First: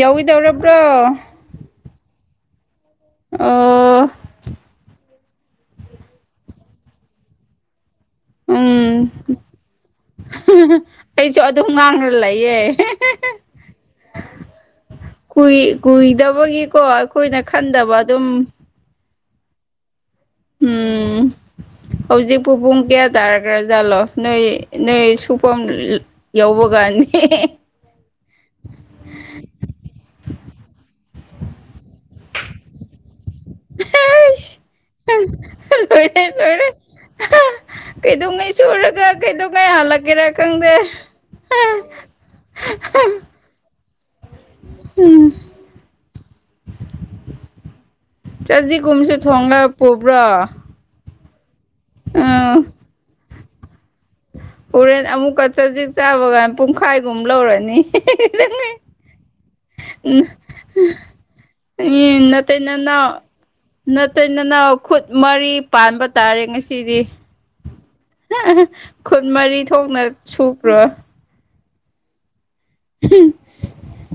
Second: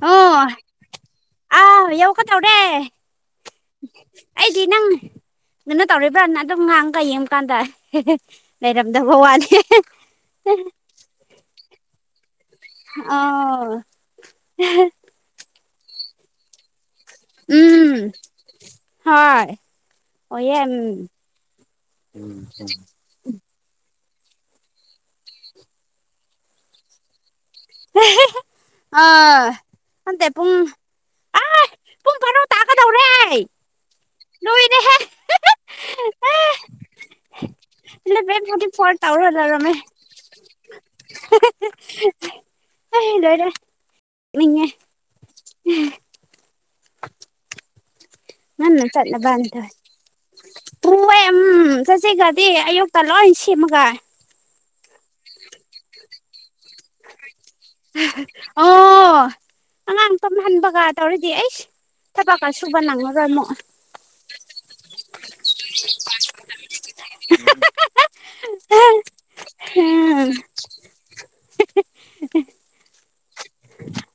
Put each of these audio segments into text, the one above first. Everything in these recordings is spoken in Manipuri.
ꯌꯥꯎꯏꯤꯗꯧꯔꯕ꯭ꯔꯣ ꯀꯗꯧꯔꯦ ꯑꯩꯗꯤ ꯅꯪ ꯑꯗꯨꯅ ꯇꯧꯔꯤꯕ꯭ꯔꯥꯅ ꯑꯗꯨꯝ ꯉꯥꯡꯒ ꯌꯦꯡꯀꯥꯟꯗ ꯎꯝ ꯂꯩꯔꯝꯗꯕ ꯋꯥꯅꯤ ꯀꯣꯏ ꯑꯣ [unintelligible] ꯀꯨꯏꯗꯕꯒꯤꯀꯣ ꯑꯩꯈꯣꯏꯅ ꯈꯟꯗꯕ ꯎꯝ ꯑꯗꯨꯝ ꯍꯣꯏ ꯎꯝ ꯍꯧꯖꯤꯛꯄꯕꯨꯡ ꯀꯌꯥ ꯇꯥꯔꯒ꯭ꯔꯥꯖꯥꯠꯂꯣ ꯅꯣꯏ ꯅꯣꯏ ꯁꯨꯐꯝꯝ ꯌꯥꯎꯕꯒꯅꯤ ꯑ ꯑꯦ ꯄꯨꯡ ꯑꯩ ꯄꯨꯡ ꯕꯥꯔꯣ ꯇꯥꯀꯗꯧꯔꯦ ꯑꯁ ꯅꯣꯏꯅꯦ ꯂꯣꯏꯔꯦ ꯂꯣꯏꯔꯦ ꯏꯂꯚꯦꯟ ꯀꯩꯗꯉꯩ ꯐꯣꯔꯇꯤ ꯐꯣꯔ ꯁꯨꯔꯒ ꯇꯧꯔ ꯀꯩꯗꯧꯉꯩ ꯂꯩꯔꯝꯃꯦ ꯍꯜꯂꯛꯀꯦꯔꯥ ꯈꯪꯗꯦ ꯑ [unintelligible] ꯃꯤꯉ [unintelligible] ꯎꯝ [unintelligible] ꯉꯜꯅ‌ ꯆꯖꯤꯛꯒꯨꯝꯁꯨ ꯆꯠꯂꯒ ꯊꯣꯡꯂ ꯄꯨꯕ꯭ꯔꯣ ꯎꯝ ꯆꯠꯁꯤꯒꯗꯤ ꯑꯌꯨꯛꯇ ꯂꯣꯏ ꯁꯦꯝꯃꯒ ꯀꯔꯦꯟ ꯑꯃꯨꯛ ꯀ ꯆꯖꯤꯛ ꯆꯥꯕꯒꯥꯟ ꯄꯨꯡꯈꯥꯏꯒꯨꯝ ꯂꯧꯔꯅꯤꯪ ꯑꯣ ꯑꯉꯥꯡ ꯇꯝꯍꯟꯕꯒ ꯇꯧꯔꯗꯤ ꯑꯩꯁ ꯊꯕꯛꯀ ꯁꯨꯕ ꯅꯪꯉꯒ ꯑꯃꯛ ꯅꯠꯇꯗꯅ ꯈꯨꯠ ꯃꯔꯤ ꯄꯥꯟꯕ ꯇꯥꯔꯦ ꯉꯁꯤꯗꯤ ꯈꯨꯟ ꯃꯔꯤ ꯊꯣꯛꯅ ꯎꯝ ꯁꯨꯕ꯭ꯔꯣ [inaudible] ꯎꯝ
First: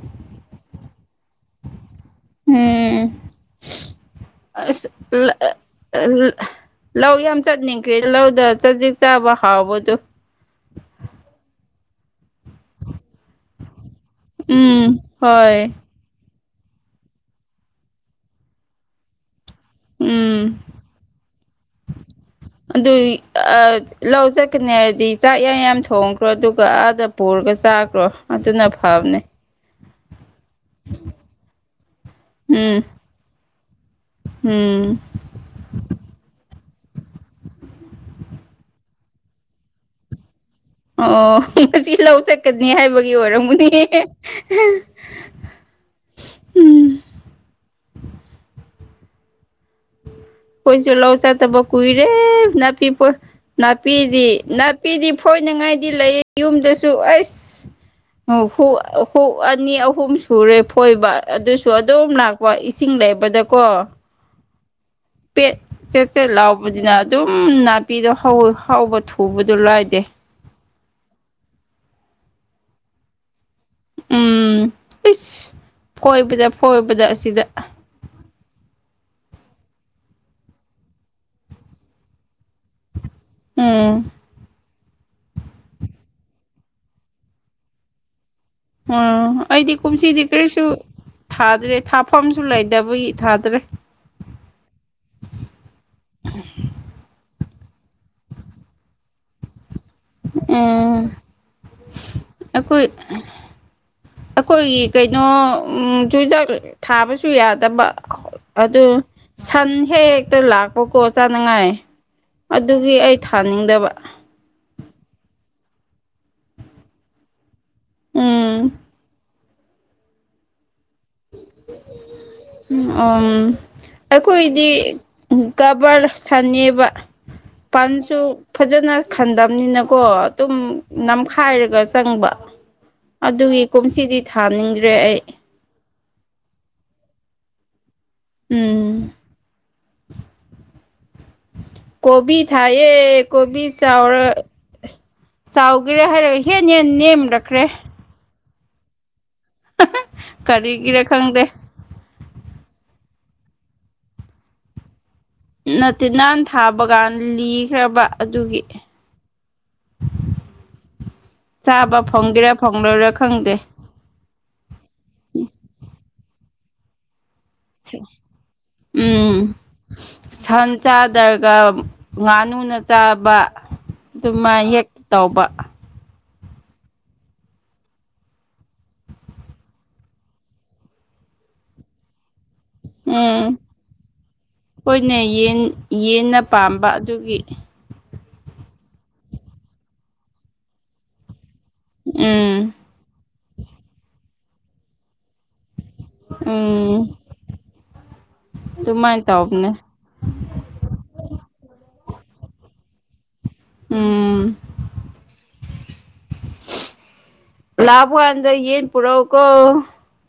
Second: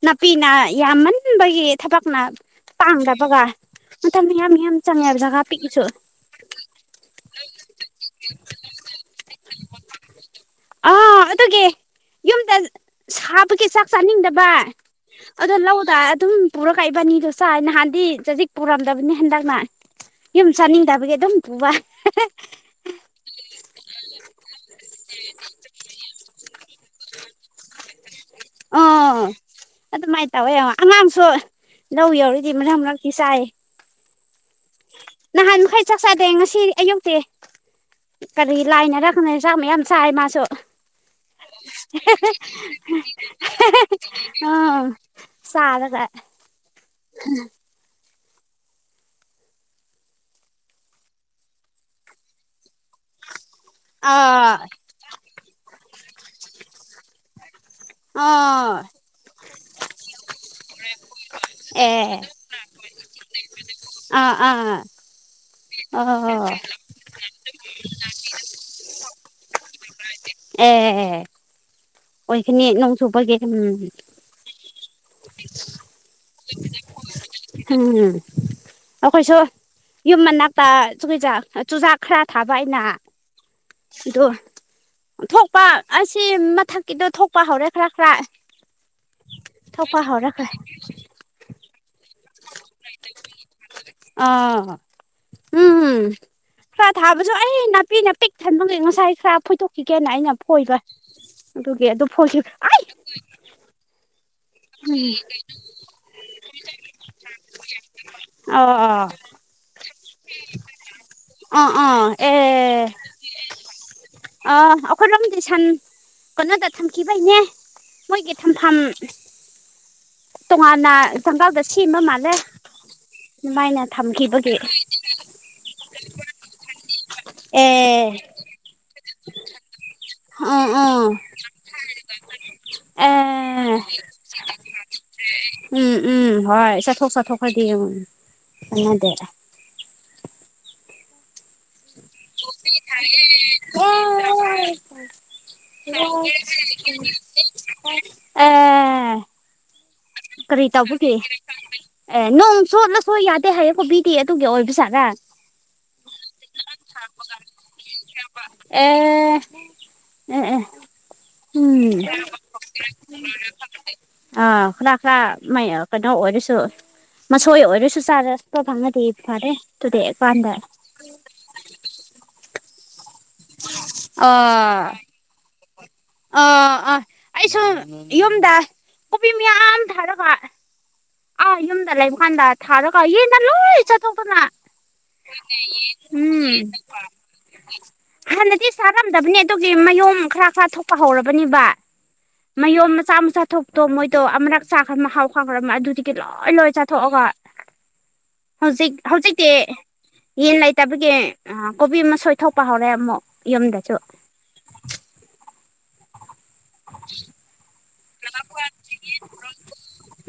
ꯅꯄꯤꯅꯥ ꯌꯥꯝꯃꯟꯕꯒꯤ ꯊꯕꯛꯅ ꯎꯝ ꯄꯥꯡꯗꯕꯒ ꯃꯇꯝꯌꯥꯝ ꯌꯥꯝꯌꯥꯝ ꯑꯁ ꯆꯪꯉꯦꯕ ꯖꯒꯥ ꯄꯤꯛꯏꯁꯨ [inaudible] ꯂꯧ ꯌꯥꯝ ꯆꯠꯅꯤꯡꯈ꯭ꯔꯦ ꯂꯧꯗ ꯆꯖꯤꯛ ꯆꯥꯕ ꯍꯥꯎꯕꯗꯨꯣ ꯑꯥ ꯑꯗꯨꯒꯤ ꯌꯨꯝꯗ ꯁꯥꯕꯒꯤ ꯆꯥꯛ ꯆꯥꯅꯤꯡꯗꯕ ꯎꯝ ꯑꯗꯣ ꯍꯣꯏ ꯂꯧꯗ ꯑꯗꯨꯝ ꯄꯨꯔ ꯀꯛꯏꯕꯅꯤꯗꯣ ꯆꯥꯏ ꯅꯍꯥꯟꯗꯤ ꯆꯖꯤꯛ ꯄꯨꯔꯝꯗꯕꯅꯤ ꯍꯟꯗꯛꯅ ꯌꯨꯝ ꯎꯝ ꯆꯥꯅꯤꯡꯗꯕꯒꯤ ꯑꯗꯨꯝ [unintelligible] ꯑꯗꯨ ꯂꯧ ꯆꯠꯀꯅꯤ ꯍꯥꯏꯗꯤ ꯆꯥꯛ ꯌꯥꯝ ꯌꯥꯝ ꯊꯣꯡꯈ꯭ꯔꯣ ꯑꯗꯨꯒ ꯑꯥꯗ ꯄꯨꯔ ꯆꯥꯈ꯭ꯔꯣ ꯑꯗꯨꯅ ꯐꯕꯅꯦ ꯑꯣ ꯑꯗꯨꯃꯥꯏꯅ ꯇꯧꯋꯦ ꯑꯉꯥꯡꯁꯨ ꯂꯧ ꯌꯧꯔꯤꯗꯤ ꯎꯝ ꯃꯅꯥꯛ ꯃꯔꯛꯇꯤ ꯆꯥꯏ ꯎꯝ ꯅꯟ ꯈꯩ ꯆ ꯁꯥꯥꯏꯗꯦ ꯌꯦ ꯉ ꯁꯤ ꯑꯩꯌꯨꯛꯇꯤ ꯀꯔꯤ ꯂꯥꯏꯅꯔꯛꯅ ꯆꯥꯛ ꯃꯌꯥꯝ ꯆꯥꯏ ꯃꯥꯁꯨ ꯑꯣ ꯉꯁꯤ ꯂꯧ ꯆꯠꯀꯅꯤ ꯍꯥꯏꯕꯒꯤ ꯑꯣꯏꯔꯝꯒꯅꯤ ꯑꯥ ꯁꯥꯗꯒ ꯎꯝ ꯀꯣꯏꯁꯨ ꯂꯥꯎ ꯆ ꯇꯕ ꯀꯨꯏꯔꯦ ꯅꯅꯥꯄꯤꯄꯤ ꯄ ꯅꯥꯄꯤꯗꯤ ꯑꯥ ꯅꯥꯄꯤꯗꯤ ꯐꯣꯏꯅꯉꯥꯏꯗꯤ ꯂꯩ ꯌꯨꯝꯗꯁꯨ ꯑꯩꯁ ꯑꯥ ꯍꯨ ꯑꯅꯤ ꯑꯍꯨꯝ ꯁꯨꯔꯦ ꯐꯣꯏꯕ ꯑꯗꯨꯁꯨ ꯑꯗꯨꯝ ꯑꯦ ꯂꯥꯛꯄ ꯆꯤꯡ ꯂꯩꯕꯗꯀꯣ ꯑꯥ ꯑꯥ ꯄꯦꯠ ꯆꯦꯠ ꯆꯦꯠ ꯑꯣ ꯂꯥꯎꯕꯅꯤꯅ ꯑꯗꯨꯝ ꯅꯥꯄꯤꯗꯣ ꯍꯥꯎꯕ ꯊꯨꯕꯗꯣ ꯂꯥꯏꯗꯦ ꯎꯝ ꯑꯣꯏꯈꯅꯤ ꯅꯣꯡꯁꯨꯄꯒꯦ ꯎꯝ ꯎꯝ ꯏꯁ ꯐꯣꯏꯕꯗ ꯐꯣꯏꯕꯗ ꯑꯁꯤ ꯍꯝ ꯑꯩꯈꯣꯏꯁꯨ ꯌꯨꯝ ꯃꯅꯥꯛꯇꯩ ꯆꯨꯖꯥꯛ ꯈꯔ ꯊꯥꯕ ꯑꯩꯅ ꯎꯝ ꯑꯗꯨ ꯊꯣꯛꯄ ꯑꯁꯤ ꯃꯊꯛꯀꯤꯗꯣ ꯊꯣꯛꯄ ꯍꯧꯔꯦ ꯈꯔ ꯈꯔ ꯑꯣ ꯑꯩꯗꯤ ꯊꯣꯛꯄ ꯀꯨꯝꯁꯤꯗꯤ ꯍꯧꯔꯈ꯭ꯔꯦ ꯀꯔꯤꯁꯨ ꯊꯥꯗ꯭ꯔꯦ ꯃꯐꯝꯁꯨ ꯂꯩꯗꯕꯨꯒꯤ ꯊꯥꯗ꯭ꯔꯦ ꯑꯥ ꯎꯝ ꯈꯔ ꯊꯥꯕꯁꯨ ꯑꯩ ꯅꯥꯄꯤ ꯅꯥ ꯄꯤꯛ ꯊꯟꯕꯦ ꯉꯁꯥꯏ ꯈꯔ ꯐꯣꯏꯊꯣꯛ ꯀꯤꯀꯦꯅ ꯑꯩꯅ ꯐꯣꯏꯕ ꯎꯝ ꯑꯗꯨꯒꯤ ꯑꯗꯨ ꯐꯣꯏ ꯑꯩꯈꯣꯏ ꯑꯩꯈꯣꯏꯒꯤ ꯀꯩꯅꯣ ꯆꯨꯖꯥꯛ ꯊꯥꯕꯁꯨ ꯌꯥꯗꯕ ꯑꯗꯨ ꯑꯥ ꯁꯟ ꯍꯦꯛ ꯍꯦꯛꯇ ꯂꯥꯛꯄꯀꯣ ꯆꯥꯅꯉꯥꯏ ꯑꯥ ꯑꯥ ꯑꯦ ꯑꯗꯨꯒꯤ ꯑꯩ ꯊꯥꯅꯤꯡꯗꯕ ꯈꯨꯝ ꯂꯤꯗꯤꯁꯟ ꯀꯩꯅꯣꯗ ꯊꯝꯈꯤꯕꯩꯅꯦ ꯃꯣꯏꯒꯤ ꯎꯝ ꯊꯝꯐꯝ ꯇꯣꯉꯥꯟꯅ ꯖꯪꯒꯥꯜꯗ ꯁꯦꯝꯕ ꯃꯥꯜꯂꯦ ꯎ ꯑꯗꯨꯃꯥꯏꯅ ꯊꯝꯈꯤꯕꯒꯤ ꯑꯩꯈꯣꯏꯗꯤ ꯀꯕꯔ ꯁꯟꯅꯕ ꯑꯦ ꯄꯜꯁꯨ ꯐꯖꯅ ꯈꯟꯗꯕꯅꯤꯅꯀꯣ ꯑꯣ ꯑꯗꯨꯝ ꯎꯝ ꯎꯝ ꯅꯝꯈꯥꯏꯔꯒ ꯆꯪꯕ ꯑꯗꯨꯒꯤ ꯑꯦ ꯀꯨꯝꯁꯤꯗꯤ ꯊꯥꯅꯤꯡꯗ꯭ꯔꯦ ꯑꯩ ꯎꯝ ꯎꯝ ꯍꯣꯏ ꯆꯠꯊꯣꯛ ꯆꯠꯊꯣꯛ ꯍꯥꯏꯗꯤꯡꯉ ꯎꯝ ꯈꯥꯟꯅꯗꯦ ꯀꯣꯕꯤ ꯀꯣꯄꯤ ꯍꯥꯏ ꯊꯥꯏꯌꯦ ꯀꯣꯕꯤ ꯆꯥꯎꯔ ꯆꯥꯎꯒꯦꯔꯥ ꯍꯥꯏꯔꯒ ꯍꯦꯟ ꯍꯦꯟ ꯅꯦꯝꯔꯛꯈ꯭ꯔꯦ ꯍ ꯑꯥ ꯀꯔꯤ ꯀꯔꯤꯒꯤꯔ ꯇꯕꯨꯒꯦ ꯈꯪꯗꯦ ꯑꯦ ꯅꯣꯡꯁꯨꯠꯂ ꯍꯣꯏ ꯌꯥꯗꯦ ꯍꯥꯏꯌꯦꯀꯣ ꯕꯤꯗꯤ ꯑꯗꯨꯒꯤ ꯑꯣꯏꯕ ꯁꯥꯥꯒ ꯅꯠꯇꯦ ꯅꯥꯟ ꯊꯥꯕꯒꯥꯟ ꯂꯤꯈ꯭ꯔꯕ ꯑꯗꯨꯒꯤ ꯑꯦ ꯎꯝ ꯎꯝ ꯆꯥꯕ ꯐꯪꯒꯦꯔꯥ ꯐꯪꯂꯣꯏꯔꯥ ꯈꯪꯗꯦ ꯑꯥ ꯈꯔ ꯈꯔ ꯀꯩꯅꯣ ꯑꯣꯏꯔꯁꯨ ꯃꯁꯣꯏ ꯑꯣꯏꯔꯁꯨ ꯆꯥꯔ ꯐꯪꯉꯗꯤ ꯎꯝ ꯐꯔꯦ ꯑꯗꯨꯗꯤ ꯑꯩꯀꯥꯟꯗ ꯁꯆꯥꯥꯗꯔꯒ ꯉꯥꯅꯨꯅ ꯆꯥꯕ ꯑꯗꯨꯃ ꯑꯥ ꯌꯦꯛꯇ ꯇꯧꯕ ꯑꯥ ꯑꯥ ꯑꯩꯁꯨ ꯌꯨꯝꯗ ꯀꯣꯕꯤ ꯃꯌꯥꯝ ꯊꯥꯔꯒ ꯑꯥ ꯌꯨꯝꯗ ꯂꯩꯕ ꯀꯥꯟꯗ ꯊꯥꯔꯒ ꯌꯦꯗ ꯎꯝ ꯂꯣꯏ ꯆꯠꯊꯣꯛꯇꯅ ꯍꯣꯏꯅꯦ ꯌꯦꯟ ꯌꯦꯟꯅ ꯎꯝ ꯄꯥꯝꯕ ꯑꯗꯨꯒꯤ ꯍꯥꯟꯅꯗꯤ ꯆꯥꯔꯝꯗꯕꯅꯤ ꯑꯗꯨꯒꯤ ꯃꯌꯨꯝꯝ ꯈꯔ ꯈꯔ ꯊꯣꯛꯄ ꯍꯧꯔꯕꯅꯤꯕ ꯎꯝ ꯃꯌꯨꯝ ꯃꯆꯥ ꯃꯆꯥ ꯊꯣꯛꯇꯣ ꯃꯣꯏꯗꯣ ꯑꯃꯨꯔꯛ ꯆꯥꯈ꯭ꯔꯕ ꯍꯥꯎ ꯈꯥꯈ꯭ꯔꯕꯃ ꯑꯗꯨ ꯀꯤ ꯂꯣꯏ ꯂꯣꯏ ꯎꯝ ꯆꯥꯊꯣꯛꯑꯒ ꯍꯧꯖꯤꯛ ꯑꯗꯨꯃꯥꯏꯅ ꯍꯧꯖꯤꯛꯇꯤ ꯇꯧꯕꯅꯦ ꯌꯦꯟ ꯂꯩꯇꯕꯒꯤ ꯀꯣꯕꯤ ꯃꯁ ꯁꯣꯏꯊꯣꯛꯄ ꯍꯧꯔꯦ ꯑꯃꯨꯛ ꯌꯨꯝꯗꯁꯨ ꯎꯝ ꯂꯥꯕ ꯑꯗ꯭ꯔ ꯌꯦꯟ ꯄꯨꯔꯎꯀꯣ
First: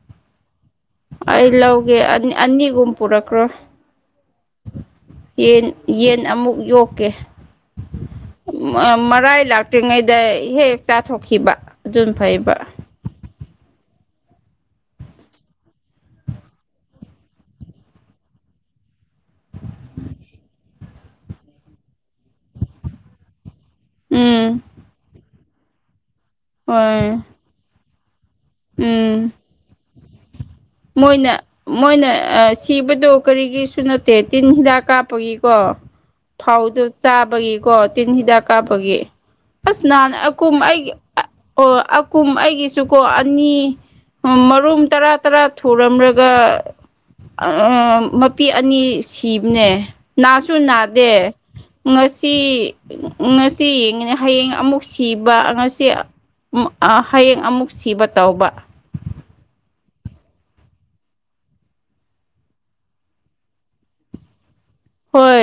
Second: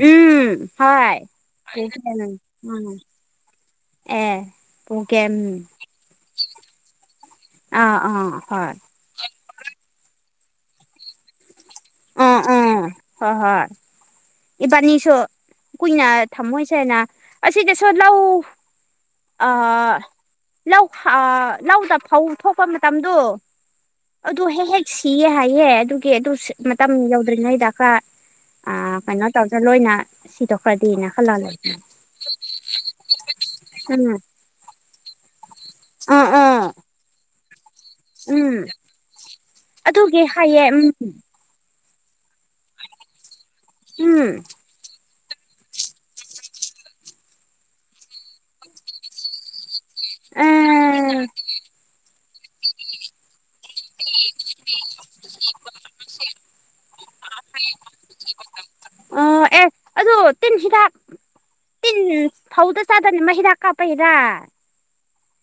ꯎꯝ ꯍꯣꯏ ꯑꯩ ꯂꯧꯒꯦ ꯄꯨꯒꯦ ꯎꯝ ꯑꯅꯤꯒꯨꯝ ꯄꯨꯔꯛꯈ꯭ꯔꯣ ꯑꯦ ꯄꯨꯒꯦ ꯎꯝ ꯌꯦꯟ ꯌꯦꯟ ꯑꯃꯨꯛ ꯌꯣꯛꯀꯦ ꯑꯥ ꯑꯥ ꯍꯣꯏ ꯃꯔꯥꯏ ꯂꯥꯛꯇ꯭ꯔꯤꯉꯩꯗ ꯍꯦꯛ ꯍꯦꯛ ꯆꯥꯊꯣꯛꯈꯤꯕ ꯑꯗꯨꯝ ꯐꯩꯕ ꯏꯕꯥꯅꯤꯁꯨꯣ ꯀꯨꯏꯅ ꯊꯝꯃꯣꯏꯁꯦꯅ ꯑꯁꯤ ꯀ ꯁꯣ ꯂꯥꯛꯎ ꯑ ꯂꯧ ꯂꯧꯗ ꯐꯧ ꯊꯣꯛꯄ ꯃꯇꯝꯗꯣ ꯑꯗꯨ ꯎꯝ ꯍꯦꯛ ꯍꯦꯛ ꯁꯤꯌꯦ ꯍꯥꯏꯌꯦꯦ ꯑꯗꯨꯒꯤ ꯑꯗꯨ ꯃꯇꯝ ꯍꯣꯏ ꯌꯧꯗ꯭ꯔꯤꯉꯩꯗꯀ ꯑ ꯀꯩꯅꯣ ꯎꯝ ꯇꯧꯗ꯭ꯔ ꯂꯣꯏꯅ ꯁꯤ ꯇ ꯃꯣꯏꯅ ꯃꯣꯏꯅ ꯁꯤꯕꯗꯣ ꯀꯔꯤꯒꯤꯁꯨ ꯎꯝ ꯅꯠꯇꯦ ꯇꯤꯟ ꯍꯤꯗꯥꯛ ꯀꯥꯞꯄꯒꯤ ꯀꯣ ꯑꯥ ꯑꯥ ꯐꯧꯗ ꯆꯥꯕꯒꯤꯀꯣ ꯇꯤꯟ ꯍꯤꯗꯥꯛ ꯎꯝ ꯀꯥꯞꯄꯒꯤ ꯑꯁ ꯅꯍꯥꯟ ꯑꯗꯨꯒꯤ ꯑꯀꯨꯝ ꯍꯥꯏꯌꯦ ꯎꯝ ꯑꯩꯒꯤ ꯑꯣ ꯑꯀꯨꯝ ꯑꯩꯒꯤꯁꯨꯀꯣ ꯑꯅꯤ ꯎꯝ ꯃꯔꯨꯝ ꯇꯔꯥ ꯇꯔꯥ ꯊꯨꯔꯝꯂꯒ ꯃꯄꯤ ꯑꯅꯤ ꯁꯤꯕꯅꯦ ꯑꯥ ꯅꯥꯁꯨꯅꯅꯥꯗꯦ ꯉꯁꯤ ꯉꯁꯤ ꯌꯦꯡꯉꯤꯅꯦ ꯍꯌꯦꯡ ꯑꯃꯨꯛ ꯁꯤꯕ ꯉꯁꯤ ꯍꯌꯦꯡ ꯑꯃꯨꯛ ꯁꯤꯕ ꯇꯧꯕ ꯑꯣ ꯑꯦ ꯑꯗꯨꯗ ꯇꯤꯟꯁꯤꯗ ꯏ ꯍꯥꯎꯗ ꯆꯗꯅꯤ ꯃ ꯍꯗ ꯀꯥꯄ ꯍꯔ ꯍꯣꯏ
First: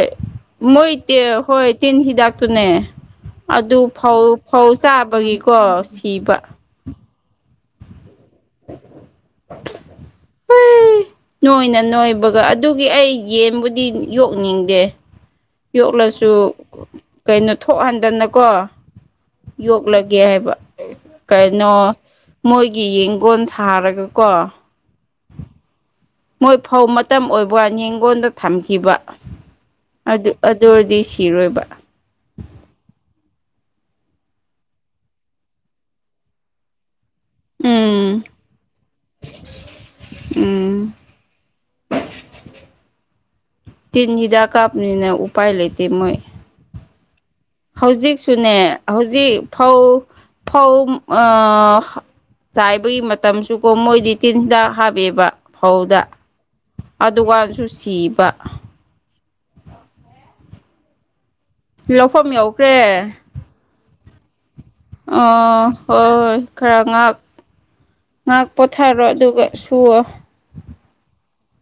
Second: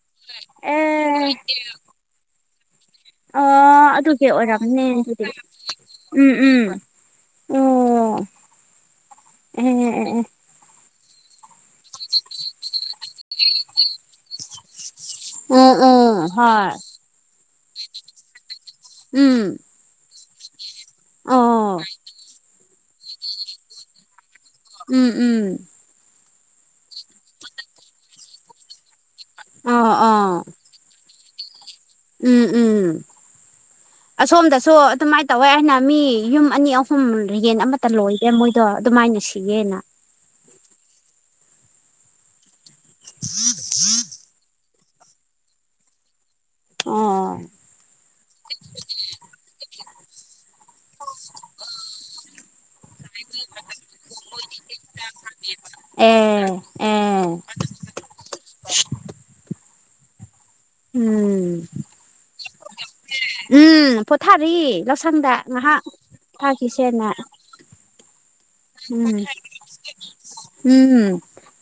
ꯃꯣꯏ ꯍꯣꯏ ꯇꯤꯟ ꯍꯤꯗꯥꯛꯇꯨꯅꯦ ꯑ ꯑꯗꯨ ꯐꯧ ꯑꯗꯨꯒꯤ ꯐꯧ ꯑꯣꯏꯔꯝꯅꯦ ꯑꯗꯨꯗꯤ ꯆꯥꯕꯒꯤꯀꯣ ꯁꯤꯕ ꯑꯣ ꯎꯝ ꯎꯝ ꯎꯝ ꯅꯣꯏꯅ ꯅꯣꯏꯕꯒ ꯑꯗꯨꯒꯤ ꯑꯩ ꯌꯦꯟꯕꯨꯗꯤ ꯌꯣꯛꯅꯤꯡꯗꯦ ꯑꯦ ꯑꯣ ꯌꯣꯛꯂꯁꯨ ꯑꯣ ꯍꯣꯏ ꯀꯩꯅꯣ ꯊꯣꯛꯍꯟꯗꯅꯀꯣ ꯎꯝ ꯌꯣꯛꯂꯒꯦ ꯍꯥꯏꯕ ꯀꯩꯅꯣ ꯑꯣ ꯃꯣꯏꯒꯤ ꯌꯦꯡꯒꯣꯟ ꯁꯥꯔꯒꯀꯣ ꯎꯝ ꯎꯝ ꯃꯣꯏ ꯐꯧ ꯃꯇꯝ ꯑꯣꯏꯕ ꯌꯦꯡꯒꯣꯟꯗ ꯊꯝꯈꯤꯕ ꯑꯣ ꯑꯗꯨ ꯑꯣ ꯑꯗꯨ ꯑꯣꯏꯔꯗꯤ ꯁꯤꯔꯣꯏꯕ ꯎꯝ ꯎꯝ ꯑꯁꯣꯝꯗꯁꯨ ꯑꯗꯨꯃꯥꯏꯅ ꯇꯧꯋꯦ ꯍꯥꯏꯅ ꯃꯤ ꯌꯨꯝ ꯑꯅꯤ ꯑꯨꯝ ꯁꯨꯝ ꯌꯦꯟ ꯑꯃꯠꯇ ꯎꯝ ꯂꯣꯏꯗꯦ ꯃꯣꯏꯗꯣ ꯑꯗꯨꯃꯥꯏꯅ ꯁꯤꯒꯦꯅ ꯎꯝ ꯇꯤꯅꯤꯗꯥ ꯀꯥꯄꯅꯤꯅ ꯎꯄꯥꯥꯏ ꯂꯩꯦꯇ ꯃꯣꯏ ꯑꯣ ꯍꯧꯖꯤꯛꯁꯨꯅꯦ ꯍꯧꯖꯤꯛ ꯐꯧ ꯐꯧ ꯆꯥꯏꯕꯒꯤ ꯃꯇꯝꯁꯨꯀꯣ ꯃꯣꯏꯗꯤ ꯇꯤꯟ ꯍꯤꯗꯥꯛ ꯍꯥꯞꯄꯦꯕ ꯐꯧꯗ ꯑꯦ ꯑꯦ ꯑꯗꯨꯀꯥꯟꯁꯨ ꯁꯤꯕ ꯎꯝ ꯂꯧꯐꯝ ꯌꯧꯈ꯭ꯔꯦ ꯎꯝ ꯄꯣꯊꯥꯔꯤ ꯂꯧꯁꯪꯗ ꯑꯣ ꯍꯣꯏ ꯉꯥꯏꯍꯥꯛꯣ ꯍꯣꯏ ꯈꯔ ꯊꯥꯈꯤꯁꯦꯅ ꯉꯥꯛ ꯉꯥꯛ ꯄꯣꯊꯥꯔꯣ ꯎꯝ ꯑꯗꯨꯒ ꯁꯨꯋꯣ ꯎꯝꯝ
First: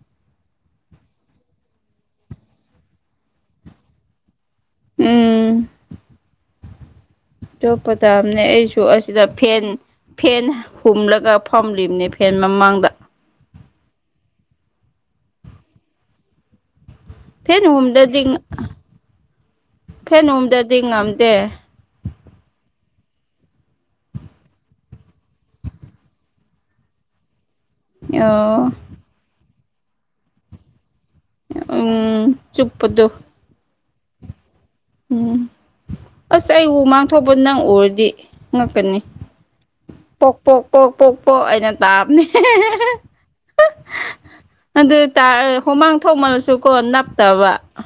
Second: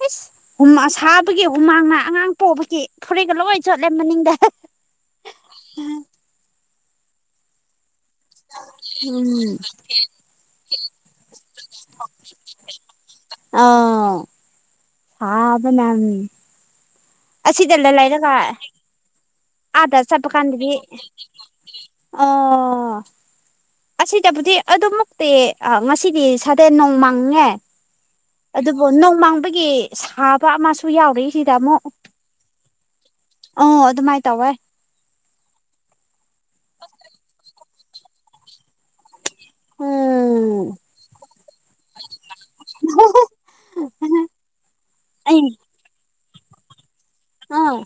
ꯏꯁꯁ ꯁꯥꯕꯒꯤ ꯍꯨꯃꯥꯡꯅ ꯑꯉꯥꯡ ꯄꯣꯛꯕꯒꯤ ꯐꯨꯔꯤꯒ ꯂꯣꯏ ꯆꯣꯠꯂꯦ ꯃꯅꯤꯡꯗ ꯎꯝ ꯇ ꯄꯊ ꯑꯅꯦ ꯑꯩ ꯁꯨ ꯑꯁꯤꯗ ꯐꯦꯟ ꯐꯦꯟ ꯍꯨꯝꯂꯒ ꯐꯝꯂꯤꯕꯅꯦ ꯐꯦꯟ ꯃꯃꯥꯡꯗ [inaudible] ꯑ ꯑꯗꯨꯕꯅꯝ ꯐꯦꯟ ꯑꯁꯤꯁꯤꯗꯂ ꯂꯩ ꯍꯨꯝꯗꯗꯤ ꯂꯩꯗꯀ ꯑꯗ ꯁꯄ ꯐꯦꯟ ꯀꯥꯟꯗꯗꯤ ꯍꯨꯝꯗꯗꯤ ꯉꯝꯗꯦ ꯑꯣ ꯑꯣ ꯑꯁꯤꯗꯕꯨꯗꯤ ꯑꯗꯨꯃꯨꯛꯇꯤ ꯉꯁꯤꯗꯤ ꯁꯥꯗꯦꯟ ꯅꯣꯡꯃꯥꯡꯉꯦ ꯑꯣ ꯑꯗꯨꯕꯨ ꯅꯣꯡꯃꯥꯡꯕꯒꯤ ꯁꯥꯕ ꯑꯃꯁꯨ ꯌꯥꯎꯔꯤꯏꯁꯤꯗ ꯑꯃꯨꯛ ꯀꯨꯗꯣ ꯑꯣ ꯑꯗꯨꯝꯥꯏ ꯇꯕꯦ ꯎꯝ ꯑꯁ ꯑꯩ ꯎ ꯃꯥꯡꯊꯣꯛꯄ ꯅꯪ ꯎꯔꯗꯤ ꯉꯛꯀꯅꯤ ꯄꯣꯛ ꯄꯣꯛ ꯎꯝ ꯄꯣꯛ ꯄꯣꯛ ꯄꯣꯛ ꯑꯩꯅ ꯇꯥꯕꯅꯦ ꯑꯗꯨ ꯑꯩ ꯍꯨꯃꯥꯡ ꯊꯣꯡꯃꯅꯁꯨꯀꯣ ꯇꯕ ꯑꯥ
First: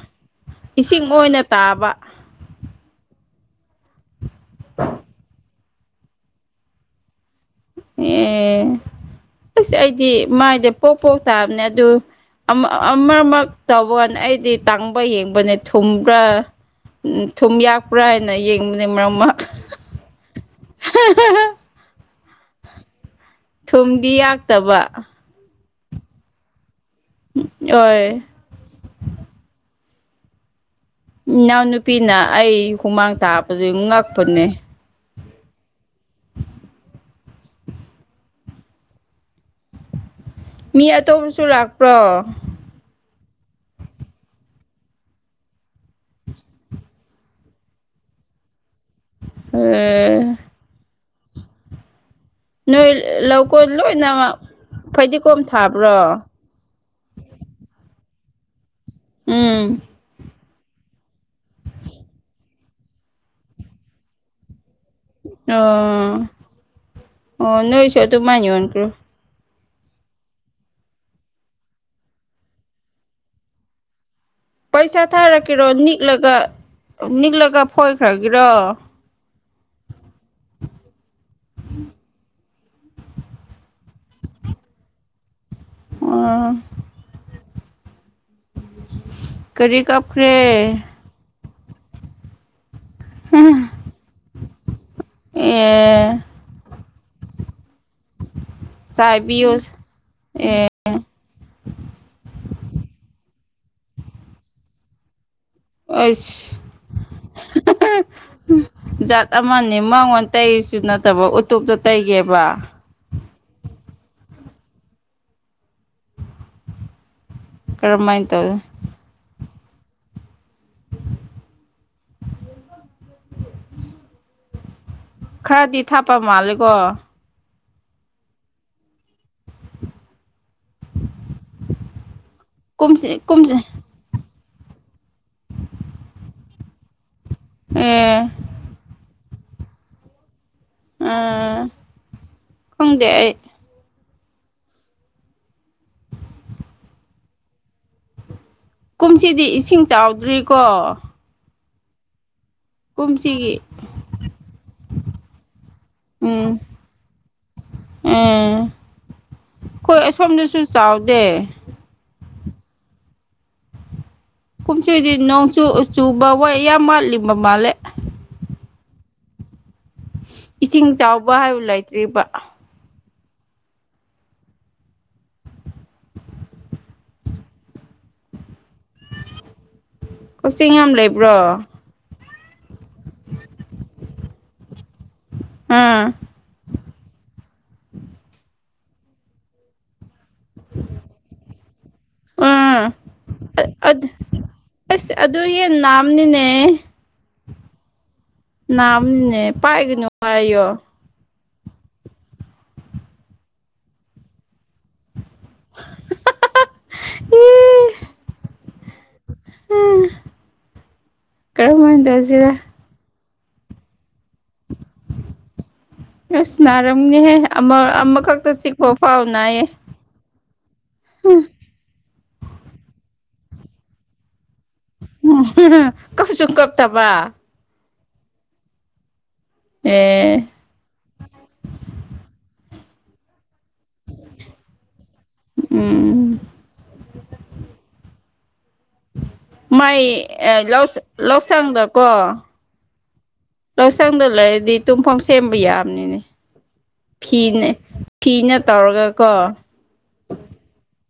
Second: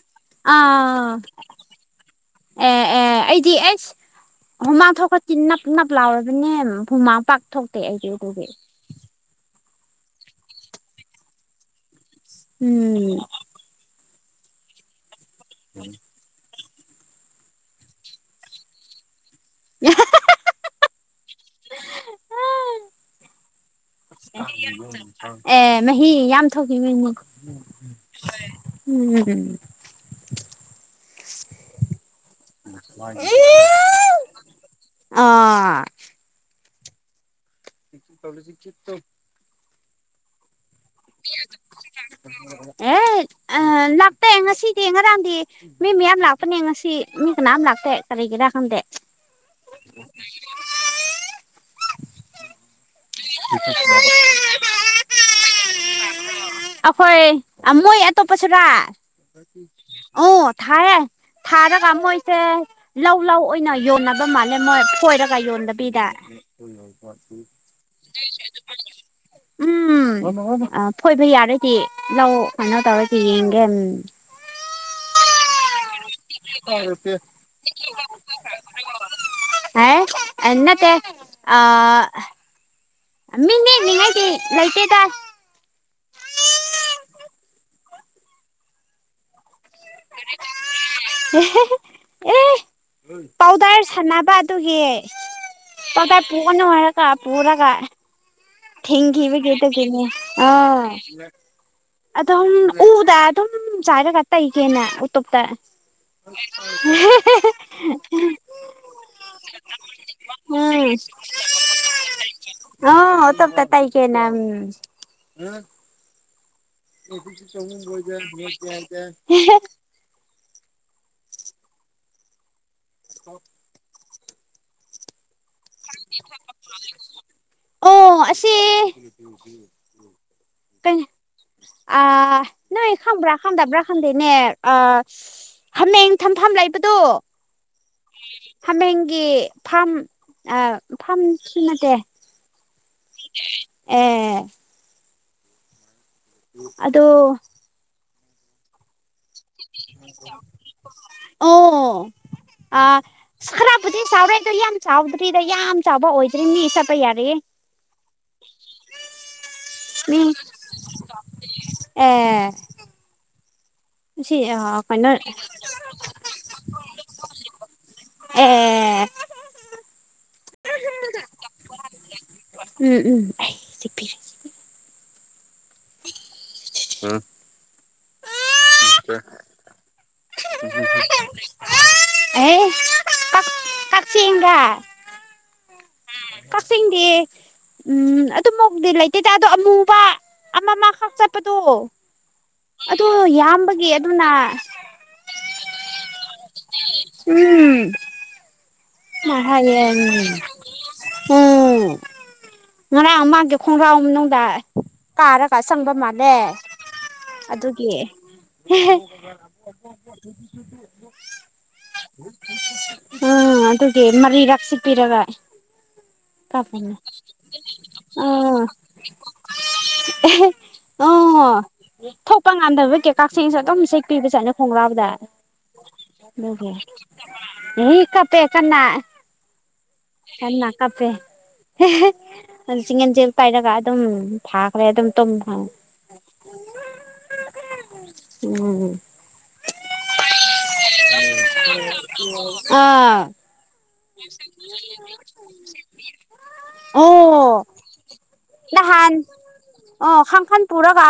ꯏꯁꯤꯡ ꯑꯥ ꯑꯣꯏꯅ ꯇꯥꯕ ꯑꯦ ꯑꯦ ꯑꯩꯗꯤ ꯑꯩꯁ ꯍꯨꯃꯥ ꯊꯣꯛꯀ ꯇꯤꯟꯅ ꯄꯅꯞ ꯂꯥꯎꯔꯕꯅꯦ ꯍꯨꯃꯥꯡ ꯄꯥꯛ ꯊꯣꯛꯇꯦ ꯑꯩꯗꯤ ꯑꯗꯨꯒꯤ ꯑꯦ ꯑꯁ ꯑꯩꯗꯤ ꯃꯥꯏꯗꯤ ꯄꯣꯛ ꯄꯣꯛ ꯇꯥꯕꯅꯦ ꯑꯗꯨ ꯎꯝ ꯑꯃꯃꯛ ꯇꯧꯕ ꯑꯩꯗꯤ ꯇꯥꯡꯕ ꯌꯦꯡꯕꯅꯦ ꯊꯨꯝꯕ꯭ꯔꯥ ꯎꯝ ꯊꯨꯝ ꯌꯥꯛꯄ꯭ꯔꯥ ꯍꯥꯏꯅ ꯌꯦꯡꯕꯅꯤ ꯃꯔꯝꯃꯛ [unintelligible] [unintelligible] ꯊꯨꯝꯗꯤ ꯌꯥꯛꯇꯕ ꯑꯦ ꯃꯍꯤ ꯌꯥꯝ ꯊꯣꯛꯈꯤꯕ ꯃꯅꯤꯣ ꯍꯣꯏ ꯎꯝ ꯝ ꯏꯅꯥꯎ ꯅꯨꯄꯤꯅ ꯑꯩ ꯍꯨꯃꯥꯡ ꯇꯥꯕꯗꯨ ꯉꯛꯄꯅꯦ ꯑ ꯇꯦꯁꯤꯤꯁꯤꯠ ꯇꯣ ꯃꯤ ꯑꯇꯣꯞꯄꯁꯨ ꯂꯥꯛꯄ꯭ꯔꯣ ꯑꯦ ꯑ ꯂꯥꯛꯇꯦ ꯉꯁꯤꯗꯤ ꯉꯔꯥꯡꯗꯤ ꯃꯤ ꯃꯌꯥꯝ ꯂꯥꯛꯄꯅꯦ ꯉꯁꯤ ꯃꯤ ꯀꯅꯥꯝ ꯂꯥꯛꯇ ꯀꯔꯤꯒꯤꯅꯣ ꯗ ꯈꯝꯗꯦ ꯑꯦ ꯅꯣꯏ ꯂꯧꯀꯣꯟ ꯂꯣꯏꯅ ꯐꯗꯤꯒꯣꯝ ꯊꯥꯕ꯭ꯔꯣ ꯑꯩꯈꯣꯏ ꯃꯣꯏ ꯑꯇꯣꯞꯄꯁꯨꯔꯥ ꯎꯝ ꯑꯣ ꯊꯥꯏꯌꯦ ꯊꯥꯔꯒ ꯃꯣꯏꯁꯦ ꯂꯧ ꯂꯧ ꯑꯣꯏꯅ ꯌꯣꯟꯅꯕ ꯃꯥꯜꯂꯦ ꯀꯣꯏꯔꯒ ꯑꯣ ꯌꯣꯟꯗꯕꯤꯗ ꯑꯣ ꯅꯣꯏꯁꯨ ꯑꯗꯨꯃꯥꯏꯅ ꯌꯣꯟꯈ꯭ꯔꯣ ꯎꯝ ꯐꯣꯏꯕ ꯌꯥꯔꯣꯏꯗꯤ ꯂꯧ ꯀꯩꯅꯣ ꯇꯧꯔꯗꯤ ꯌꯦꯡꯒꯦ ꯎꯝ ꯄꯩꯁꯥ ꯊꯥꯔꯛꯀꯦꯔꯣ ꯅꯤꯛꯂꯒ ꯅꯤꯛꯂꯒ ꯐꯣꯏꯈ꯭ꯔꯒꯦꯔꯣ ꯍꯥ ꯑ ꯑꯃꯤꯅꯦ ꯅꯉꯥꯏꯗꯤ ꯂꯣꯏꯇꯦꯗ ꯑꯣ ꯀꯔꯤ ꯀꯞ꯭ꯔꯦ ꯄꯥꯎꯗꯔ ꯁꯥꯟꯅꯕ ꯑꯗꯨꯒꯤ ꯑꯦ ꯄꯥꯎꯗꯔ ꯄꯑꯅꯣ ꯍꯥꯏꯔꯛ ꯀ ꯄꯨꯅ ꯀꯥꯏ ꯊꯤꯈꯤꯕ ꯆꯥꯏꯕꯤꯌꯨ ꯑꯗꯨꯒꯤꯅꯦ ꯑꯦ ꯑꯗꯨꯝ ꯎꯗ ꯑꯗꯨꯝ ꯆꯥꯏꯔꯒ ꯇꯩꯒꯦꯅꯦ ꯎꯇꯣꯞꯇ ꯑꯁ [unintelligible] ꯖꯥꯠ ꯑꯃꯅꯤ ꯃꯪꯉꯣꯟ ꯇꯩꯔꯤꯁꯨ ꯎꯝ ꯅꯠꯇꯕ ꯎꯇꯣꯞꯇ ꯇꯩꯒꯦꯕ ꯍ ꯇ ꯄꯇꯥꯏ ꯀꯦ ꯅ ꯀꯔꯝꯃꯥꯏꯅ ꯇꯧꯋꯤ ꯆꯉꯖꯦ ꯈꯔꯗꯤ ꯊꯥꯄ ꯃꯥꯜꯂꯦꯀꯣ ꯑꯣ ꯑꯁꯤꯁ ꯀꯩꯅ ꯑ ꯅꯣꯏ ꯀꯨꯝꯁꯤ ꯈꯕ꯭ꯔꯥ ꯀꯨꯝꯁꯤ ꯈꯝꯗꯥꯕ꯭ꯔꯥ ꯈꯝꯗꯦꯅꯦ ꯍꯥꯃꯦꯡ ꯊꯝꯐꯝ ꯂꯩꯕꯗꯣ ꯑꯦ ꯍꯥꯃꯦꯡꯒꯤ ꯐꯥꯝ ꯑ ꯐꯥꯔꯝꯁꯨ ꯅꯠꯇꯦ ꯈꯪꯗꯦ ꯑꯩ ꯑꯦ ꯑꯗꯣ ꯀꯨꯝꯁꯤꯗꯤ ꯏꯁꯤꯡ ꯆꯥꯎꯗ꯭ꯔꯤꯀꯣ ꯑꯣ ꯑ ꯀꯨꯝꯁꯤꯒꯤ ꯁꯈꯔꯕꯨꯗꯤ ꯁꯥꯎꯔꯦꯑꯗꯨꯏ ꯌꯥꯝ ꯆꯥꯎꯗ꯭ꯔꯤꯗ ꯌꯥꯝ ꯆꯥꯎꯕ ꯑꯣꯏꯗ꯭ꯔꯤ ꯃꯤ ꯆꯠꯄ ꯌꯥꯔ꯭ꯑꯦ ꯎꯝ ꯑꯩꯈꯣꯏ ꯃꯤ ꯑꯁꯣꯝꯗꯁꯨ ꯆꯥꯎꯗꯦ ꯑꯦ ꯁꯤ ꯑꯥ ꯀꯨꯝꯆꯤꯗꯤ ꯀꯩꯅꯣ ꯅꯣꯡꯆꯨ ꯆꯨꯕ ꯋꯥ ꯌꯥꯝ ꯃ꯭ꯋꯥꯠꯂꯤꯝꯕ ꯃꯥꯜꯂꯦ ꯑꯦ ꯏꯁꯤꯡ ꯆꯥꯎꯕ ꯍꯥꯏ꯭ꯕ ꯂꯩꯇ꯭ꯔꯤꯕ ꯎꯝ ꯎꯝ ꯑꯩ ꯆꯤꯛꯄꯤꯔꯤ [unintelligible] ꯎꯝ [unintelligible] ꯀꯛꯆꯤꯡ ꯌꯥꯝ ꯂꯩꯕ꯭ꯔꯣ [unintelligible] ꯑꯩ ꯀꯛ ꯀꯛꯆꯤꯡ [unintelligible] ꯎꯝ ꯀꯛꯆꯤꯡꯗꯤ ꯎꯝ ꯑꯗꯨꯃꯎꯛꯗꯤ ꯂꯩꯇꯦꯗ ꯑꯗꯣ ꯑꯃꯨꯕ ꯑꯃꯃꯈꯛ ꯆꯠꯄꯗꯣ ꯎꯝ ꯑꯗꯨ ꯑ ꯌꯥꯝꯕꯒꯤ ꯑ꯭ꯗ ꯑꯗꯨꯅ ꯑꯁ ꯑꯗꯨ ꯌꯦ ꯅꯥꯝꯅꯤꯅꯦ ꯎꯝ ꯃꯥ ꯅꯥꯝꯅꯤꯅꯦ ꯍꯥꯏꯌꯦ ꯄꯥꯏꯒꯅꯨ ꯎꯝ ꯍꯥꯏꯌꯣ ꯎꯝ ꯉꯔꯥꯡ ꯃꯥꯒꯤ ꯈꯣꯡꯒ꯭ꯔꯥꯎ ꯃꯅꯨꯡꯗ ꯀꯥꯔꯒ ꯁꯪꯕ ꯃꯥꯜꯂꯦ ꯑꯗꯨꯒꯤ ꯌꯦꯍꯦ ꯀꯔꯝꯍꯥꯏꯅ ꯇꯧꯁꯤꯔ [unintelligible] ꯎꯝ ꯑꯗꯨꯒꯤ ꯃꯔꯤꯔꯛꯁꯨ ꯄꯤꯔꯒ ꯑꯁ ꯅꯥꯔꯝꯅꯦꯍꯦ ꯑꯃ-ꯑꯃꯈꯛꯇ ꯆꯤꯛꯄꯐꯥꯎ ꯅꯥꯏꯌꯦ ꯑꯦꯍꯦ ꯑꯣ ꯊꯣꯛꯄ ꯉꯝꯗꯕꯒꯤ ꯀꯛꯆꯦꯡꯁꯨ ꯑꯗꯨꯝ ꯁꯦꯛꯄꯤꯕ ꯖꯥꯠꯅꯦ ꯈꯣꯡꯔꯥꯎꯗ ꯀꯞꯁꯨ ꯅꯪꯒꯤ ꯀꯞꯇꯕ ꯃꯤ ꯀꯞꯄꯦ ꯀꯟꯅ ꯑꯦ ꯐꯦ [unintelligible] ꯄꯥꯏꯔꯒ ꯗꯨꯝ ꯐꯥꯈ꯭ꯔꯦꯑꯗꯨꯝ ꯇꯨꯝ ꯃ [unintelligible] ꯎꯝ ꯃꯥꯏ ꯂꯧꯁꯪꯗꯀꯣ [unintelligible] ꯑꯥ ꯑꯥ ꯁꯪꯗ ꯂꯩꯔꯗꯤ ꯇꯨꯝꯐꯝ ꯁꯦꯝꯕ ꯌ꯭ꯥꯕꯅꯤꯅꯦ ꯑꯣ ꯐꯤꯅ ꯐꯤꯅ ꯇꯧꯔꯒ ꯅꯍꯥꯟ ꯑ ꯀꯣ ꯑꯣ ꯈꯪ ꯈꯟ ꯄꯨꯔꯥꯒ